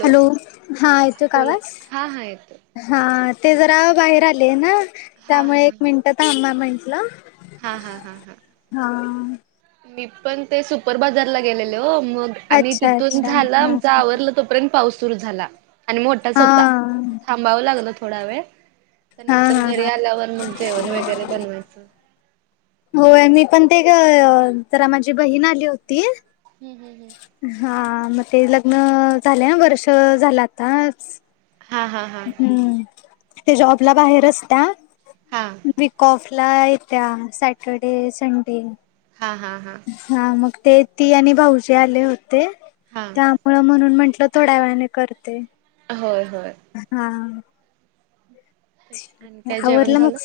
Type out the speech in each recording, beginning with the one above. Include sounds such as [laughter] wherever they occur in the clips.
Hello हा यऐेतोय बोला आवाज, हा हा येतो हा ते जरा बाहेर आले ना हा हा त्यामुळे एक हा मिनटत आमा म्हटलं. हा हा हा हा मी पण ते सुपर बाजारला गेलेले हो मग, आणि अच्छा तिथून अच्छा झालं हा आमच हा आवरलं. तोपर्यंत पाऊस सुरू झाला आणि मोठाच हा होता थांबाव लागला थोडा वेळ, हा त्यानंतर हा घरी हा आल्यावर मग जेवण वगैरे बनवायचं. होय मी पण ते जरा माझी बहीण आली होती. हम् हम् हम हा मग ते लग्न झाले वर्ष झालं आता, हा हा हा हम्म ते जॉबला बाहेर असत. हा वीक ऑफला येत्या सॅटरडे संडे. हा हा हा हा मग ते ती आणि भाऊजी आले होते त्या मु म्हणून म्हंटलं थोड्या वेळाने करते. होय होय. हा आणि काय जेवण आवरडलं झालं मग,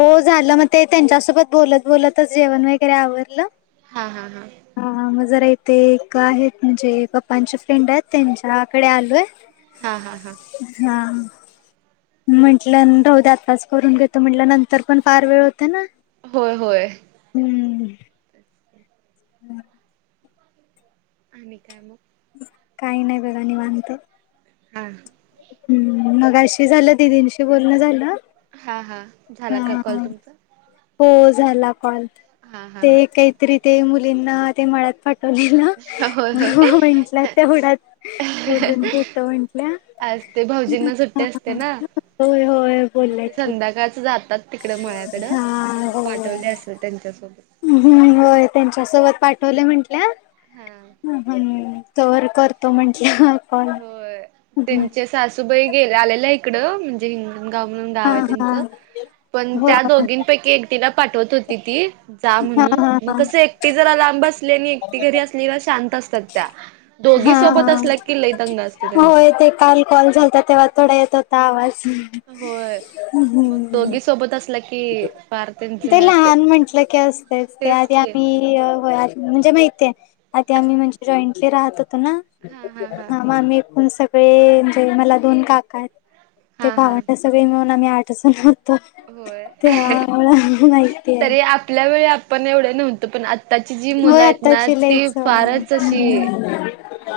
हो झालं मग ते त्यांच्यासोबत बोलत बोलतच जेवण वगैरे आवरलं. हा हा हा हा मग जरा इथे एक आहेत म्हणजे पप्पांचे फ्रेंड आहेत त्यांच्याकडे आलोय. हा हा हा हा म म्हट राह द्या आत्ताच करून घेतो म्हटलं नंतर पण फार वेळ होते ना. होय होय. हम्म हम् आणि काय मग काही नाही बगा निवांत. हा हम् मग अशी झालं दिदींशी बोलणं झालं. हा हा झाला का कॉल हा तुमचा? हो झाला कॉल हा हा ते हा काहीतरी ते मुलींना ते मळ्यात फट ला होय होय म्हटलं तेवढ बोलून घेतो म्हंटल्या असते भाऊजींना सुट्टी असते ना, होय होय मग बोलल्या ते की. संध्याकाळच जातात. तिकडं मळ्याकड हा म त्यांना होय. पाठवले असल त्यांच्यासोबत. हम्म होय त्यांच्यासोबत पाठवले म्हंटल्या हा हम् तोवर बोलतो म्हणल्या. होय त्यांच्या सासूबाई गे आलेल्या इकडं म्हणजे हिंग गाव म्हणून हा गाव आहे हा त्यांचं. पण हो त्या हा दोघींपैकी एकटीला पाठवत होती ती जा हा म्हणून मग हा कस एक ती जर अ लांब असली आणि एकटी घरी असली तर शांत असतात त्या दोघी सोबत असल्या की लई दंगा असतो हो त्यांचा. य ते काल कॉल झालता तेव्हा थोडा येत होता आवाज. होय ह मग हम्म दोघी सोबत असलं की, फार त्यांच हे ते असते लहान म्हंटलं की असत ते, तेच आधी की आम्ही म्हणजे माहितय आधी आम्ही म्हणजे जॉईंटली राहत होतो ना? हा हा हा ह मम एकूण सगळे म्हणजे मला दोन काका आहेत ते हा हा भावन सगळी मिळून आम्ही आठ जन होतो. होय त्या मूळ माहिताय. तरी आपल्या वेळी आपण एवढं नव्हतं पण आत्ताची जी होय मुलं आहेत ना आत्ताची ती लईच [inaudible] फारच अशी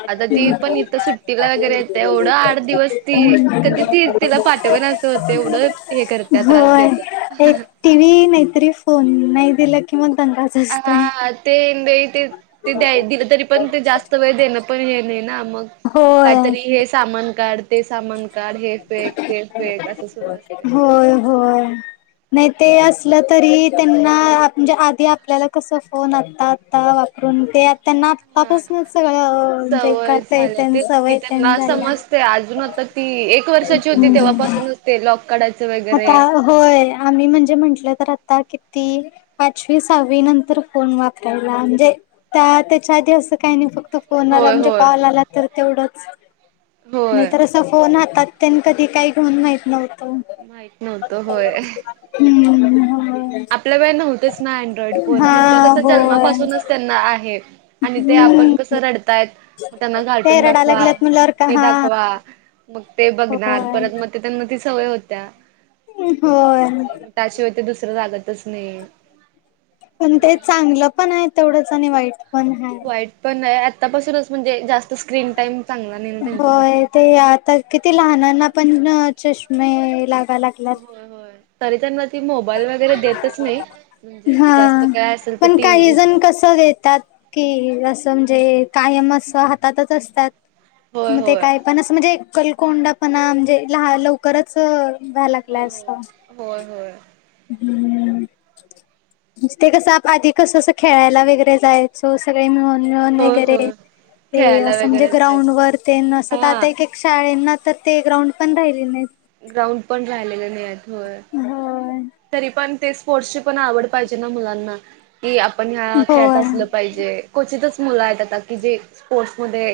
आता ती पण इथं सुट्टीला वगैरे येते एवढं आठ दिवस ती कधी ती तिला पाठवण असं होते एवढं हे करत्या त्रास होय देत्या एक टी व्ही नाहीतरी फोन नाही दिला कि मग दंगाच. असतोय हा ते ते ते द दिलं तरी पण ते जास्त वे देण पण हे नाही ना मग होय काहीतरी हे सामान काढ ते सामान का कार हे फेक ते फेक असं सुरू असते. होय होय नाही ते असलं तरी त्यांना म्हणजे आधी आपल्याला कस फोन आत्ता आता पून ते आ त्यांना हा आतापासून सगळं म्हणजे सवय कता येत झालं आणि तेच की सवयेत आणि त्यांना झाल्या. समजते अजून आता ती एक वर्षाची होती तेव्हापासूनच ते लॉक काढायचं वगैरे आता होय, आम्ही म्हणजे म्हंटलं तर आता किती पाचवी, सहावी नंतर फोन वापरायला म्हणजे त्या त्याच्या आधी असं काही नाही फक्त फोन आला होय म्हणजे होय कॉल आला तर तेवढच नाही होय तर फोन हातात त्यांनी कधी काही घेऊन माहित नव्हतं. माहीत नव्हत होय. हम्म हम्म आपल्या वे नव्हतेच ना अँड्रॉइड फोन त्यांच्या हा कस होय. जन्मापासूनच त्यांना आहे. आणि ते आपण हम्म कसं रडतायत मग त्यांना ते कार्टून रडायला दाखवा लागल्यात म्हणल्यावर का हे हा दाखवा. मग ते बघणार होय. परत मग ते त्यांना ती सवय होत्या की होय बघायचंय. त्याशिवाय ते दुसरं लागतच नाही. पण ते चांगलं पण आहे तेवढंच आणि वाईट पण आहे. वाईट पण आतापासूनच म्हणजे जास्त स्क्रीन टाइम चांगला नाही ना त्यांच्यासाठी. ये आता. किती लहानांना पण चष्मे लाग हो होय तरी त्यांना ती मोबाईल वगैरे देतच नाही म्हणजे जास्त काय असेल तर टीव्ही. देतात की असं म्हणजे कायम अस हातातच असतात. होय म ते होय. काय? पण असं म्हणजे कलकोंडापणा म्हणजे लहा लवकरच व्हायला लागलाय होय अस. होय होय होय हम्म [inaudible] ते कसं आप आधी कसं असं खेळायला वगैरे जायचो सगळे मिळून. रण होय वगैरे होय ते खेळायला अस म्हणजे वगैरे ग्राउंड जायचं ते वर. हा शाळेना तर ते ग्राउंड पण राहिले नाही. ग्राउंड पण राहिलेले नाही होय होय तरी पण तेच. स्पोर्टसची पण आवड पाहिजे ना मुलांना की आपण ह्या खेळत होय असलं पाहिजे. क्वचितच मुलं आहेत आता की जे स्पोर्टस मध्ये.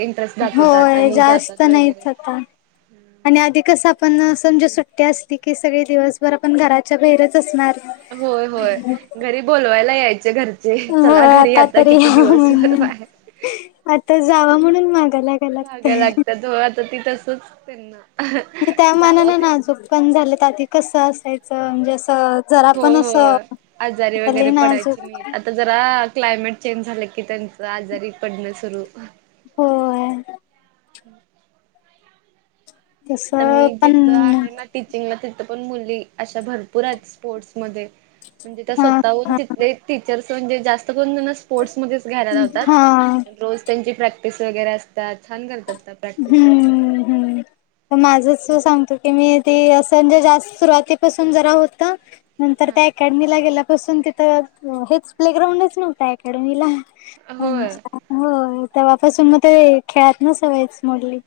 होय जास्त नाहीच आता. आणि आधी कस आपण समजा सुट्टी असली की सगळी दिवसभर आपण घराच्या बाहेरच असणार. होय होय घरी बोलवायला यायचे घर. चला होय घरी आता तरी किती दिवसभर म्हणून बाहेर. आता जावा म्हणून माग लाग. माग लागतात होय आता ती तसच त्यांना. म्हणजे त्या मनान जावा काय नाजूक पण झाललेत आधी कसं असायचं म्हणजे असं. जरा हो पण हो असं आजारी आता लय वगैरे पडायचे नाजूक नाही. आता जरा क्लायमेट चेंज झालं की त्यांच आजारी पडणं सुरू होत. होय. तस तर मी पण. जिथं आहे ना टीचिंगला तिथं पण मुली अशा भरपूर आहेत स्पोर्ट्समध्ये. म्हणजे त्या हा स्वतःहून हा तिथले टीचर्स म्हणजे जास्त कोण कोण अस स्पोर्ट्समध्येच घ्यायला लावतात हा रोज त्यांची प्रॅक्टिस वगैरे असतात छान करतात. प्रॅक्टिस पण हम्म हम्म तर माझच सांगतो की मी ते अस म्हणजे जास्त सुरुवातीपासून जरा होत नंतर त्या हा अकॅडमीला गेल्यापासून तिथं हेच प्ले ग्राउंडच नव्हत अकॅडमीला. होय हो तेव्हापासून मग ते खेळायच सवयच मोडलय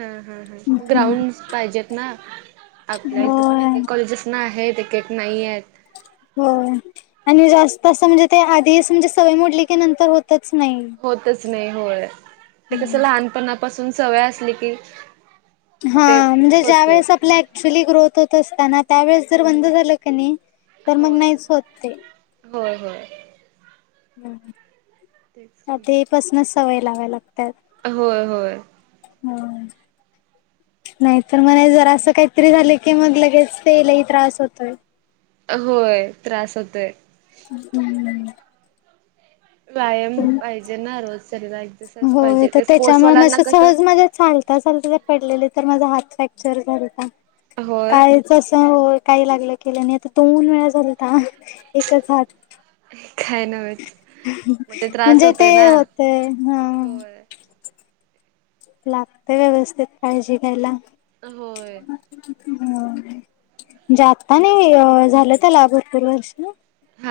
हा हा हा ग्राउंड पाहिजेत ना आपल्या इथं पण एक होय कॉलेजेस नाहे तिकेट नाही आहेत हो आणि जास्त असं म्हणजे ते आधी म्हणजे सवय मोडली की नंतर होतच नाही. होतच नाही होय ते कस लहानपणापासून सवय असली की. हा ते म्हणजे ज्या होते. वेळेस आपल्या. क्च्युली ग्रोथ होत असताना त्यावेेळेस जर बंद झालं कनी तर मग होय नाहीच होत ते. होय होय हम तेच हम की. आधीपासूनच सवय लावाय लागतात. होय होय हम्म नाही पण मला जर असं काहीतरी झालं की मग लगेच लई त्रास होतोय होय त्रास होतोय. हम् [unintelligible] व्यायाम पाहिजे ना रोज सकाळी हो तर त्याच्यामुळे मी अस सहज मजा चालते ला पडलेले तर माझा हात फ्रॅक्चर झालाता होय काय हो काही लागलं केलं नाही आता दोन वेळा झाल आता एकच हात काय नव्हेच मग ते त्रास म्हणजे ते होतोय ना. तय हा होय लागतेय व्यवस्थित काळजी घ्यायला. होय म्हणजे आता नाही झालं त्याला भरपूर वर्ष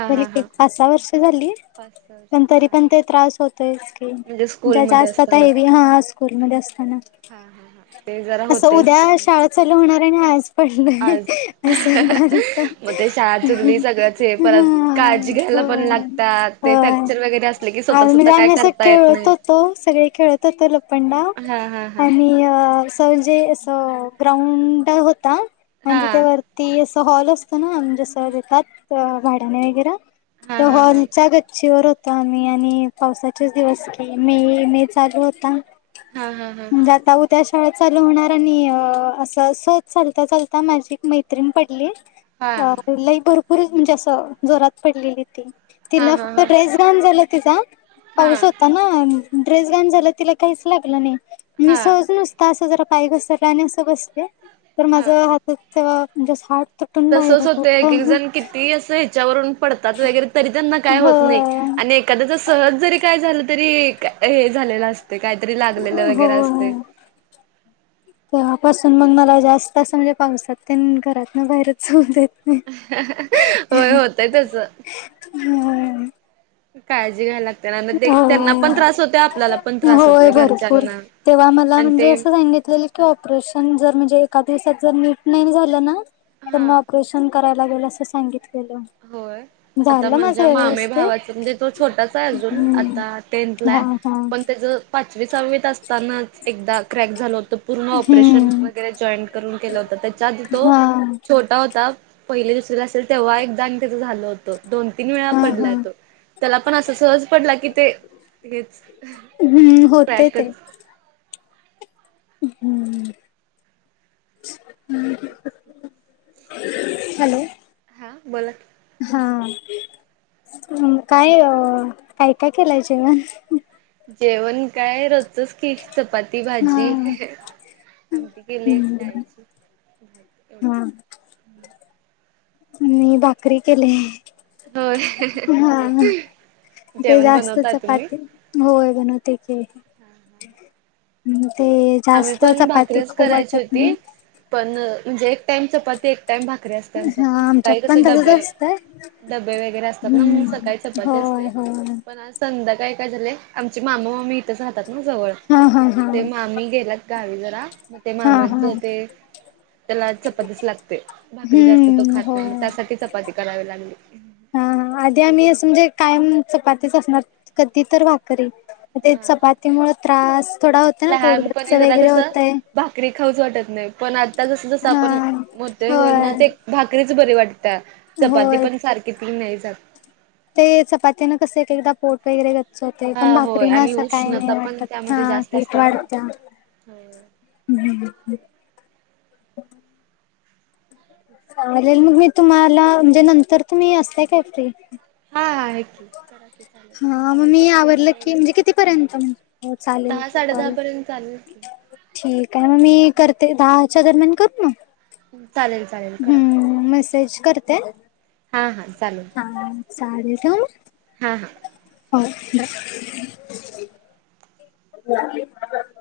झाली कि पाच सहा वर्ष झाली पास पण तरी पण ते त्रास होतय च की म्हणजे स्कूलमध्ये जास्त आता असताना काय? हेवी हा अस स्कुल मध्ये असताना हा हा हा ते जरा असं होतय उद्या स्कूलमध्ये शाळा चालू होणार आणि आज पडलंय आज अस झालत मग ते शाळा ह चुकली सगळंच हे परत हा काळजी घ्यायला पण होय लागतात ते होय फ्रॅक्चर वगैरे असले की स्वतः आज स्वतः म्हणजे काय आम्ही अस करता येत खेळत नाही. होतो सगळे खेळत होतो लप पंडाव हा हा हा आणि अस म्हंजे अस ग्राउंड होता आणि हा तिथे वरती असं हॉल असतो ना म्हंजे जसं देतात भाड्याने वगैरे हा त्या हा हा हॉलच्या गच्चीवर हो त आम्ही आणि पावसाचेच दिवस की मे मे चालू होता हा हा हा म्हंजे आता उत - त्या शाळा चालू होणार आणि असं सहज चालता चालता माझी एक मैत्रीण पडली हा अ लई भरपूर म्हणजे असं जोरात पडलेली ती हा हा तिला फक्त हा ड्रेस घाण झाला तिचा हा पाऊस होता ना ड्रेस घाण झाला तिला काहीच लागलं नाही मी हा सहज नुसता असं जरा पाय घसरला आणि असं बसले तर हा माझं हातात ते म्हणजे हाड तसच होतंय एक एक जण किती असं हे च्यावरून पडतात वगैरे तरी त्यांना काय होत नाही होय आणि एक - एखाद्याच सहज जरी काय झालं तरी हे झालेलं अस हो हो तेव्हापासून मग तसंच मला जास्त असं म्हणजे पावसात तेन घरातन बाहेरच जाऊन देत नाही होय होतय तसं. हम् काळजी घ्यायला ना मग ते का त्यांना पण त्रास होतोय आपल्याला पण हो त्रास होय होतोय भरपूर घरच्यांना तेव्हा मला आणि म्हणजे ते असं सांगितलेल की ऑपरेशन जर म्हणजे एका दिवसात जर नीट नाही झालं ना तर हा मग ऑपरेशन करा लागेल असं होय सांगितलेलं आता झालं माझं माझ्या मामे व्यवस्थित भावाचं म्हणजे तो छोटाच आहे अजून हम्म आता हा टेंथलाय - हा पण त्याच पाचवीसावीत असतानाच एकदा क्रॅक झाल होत पूर्ण ऑपरेशन हम्म वगैरे जॉईंट करून केल होत त्याच्या आधी तो हा छोटा होता पहिली दुसरीत असेल तेव्हा एकदा आणि त्याचं झालं होतं दोन तीन वेळा हा हा पडलाय तो त्याला पण असं सहज पडला की ते हेच हम्म होतय ते क्रॅकच हम्म [unintelligible] [inaudible] हॅलो हा बोला हा काय काय काय केलाय जेवण जेवण काय रोजचच की चपाती हा भाजी आमटी केलीय हम्म डाळीची हा एवढंच मी भाकरी केले होय हा ते जेवण जास्त बनवता तुम्ही चपाती होय बनवते की म ते आम्ही जास्त पण चपाती भाकरीच खाऊ करायची वाटत होती नाही पण म्हणजे एक टाइम चपाती एक टाइम भाकरी अस त्या आमच्यात हा पण सकाळी कस पण तसच डबे असतंय डबे वगैरे असतात ना मग हम्म सकाळी चपाती होय असते होय. पण आज संध्या काळी काय झालय आमचे मामा मामी इथेच राहतात ना जवळ हा हा मग हा ते मामी गेल्यात गावी जरा मग ते हा हा मामाचं ते त्याला चपातीच लागतय भाकरी जास्त तो हम्म खात नाही म होय. त्यासाठी चपाती करावी लागली. हा आधी आम्ही असं म्हणजे कायम चपातीच असणार कधी तर भाकरी. ते हा चपातीमुळ त्रास थोडा होता ना पोट गच्च लहानपणी जरा वगैरे कसं होतय. भाकरी खाऊच वाटत नाही पण आता जसं जसं हा आपण मोठे होईल ना होय ते भाकरीच बरी वाटत चपाती होय पण सारखी तरी नाही जात. ते चपात्यानं कसं एक एकदा पोट वगैरे होते हा पण होय भाकरी ना आणि असं काही उष्णता पण नाही हा त्यामध्ये जास्त हीट असते ना. वाढत्या. हम्. चालेल मग मी तुम्हाला म्हणजे नंतर तुम्ही असताय काय फ्री? हा हा आहे की. करा चालू हा दहा मग मी आवरलं की वाजेपर्यंत म्हणजे कितीपर्यंत हो चालेल दहा साडे दहा कॉल पर्यंत चालू [unintelligible] ठीक आहे मग मी करते दहाच्या दरम्यान करू का? चालेल चालेल करा. हम्म मेसेज करते. हा हां चालेल. हा चालेल ठेवू हा हा मग बाय. ह [inaudible]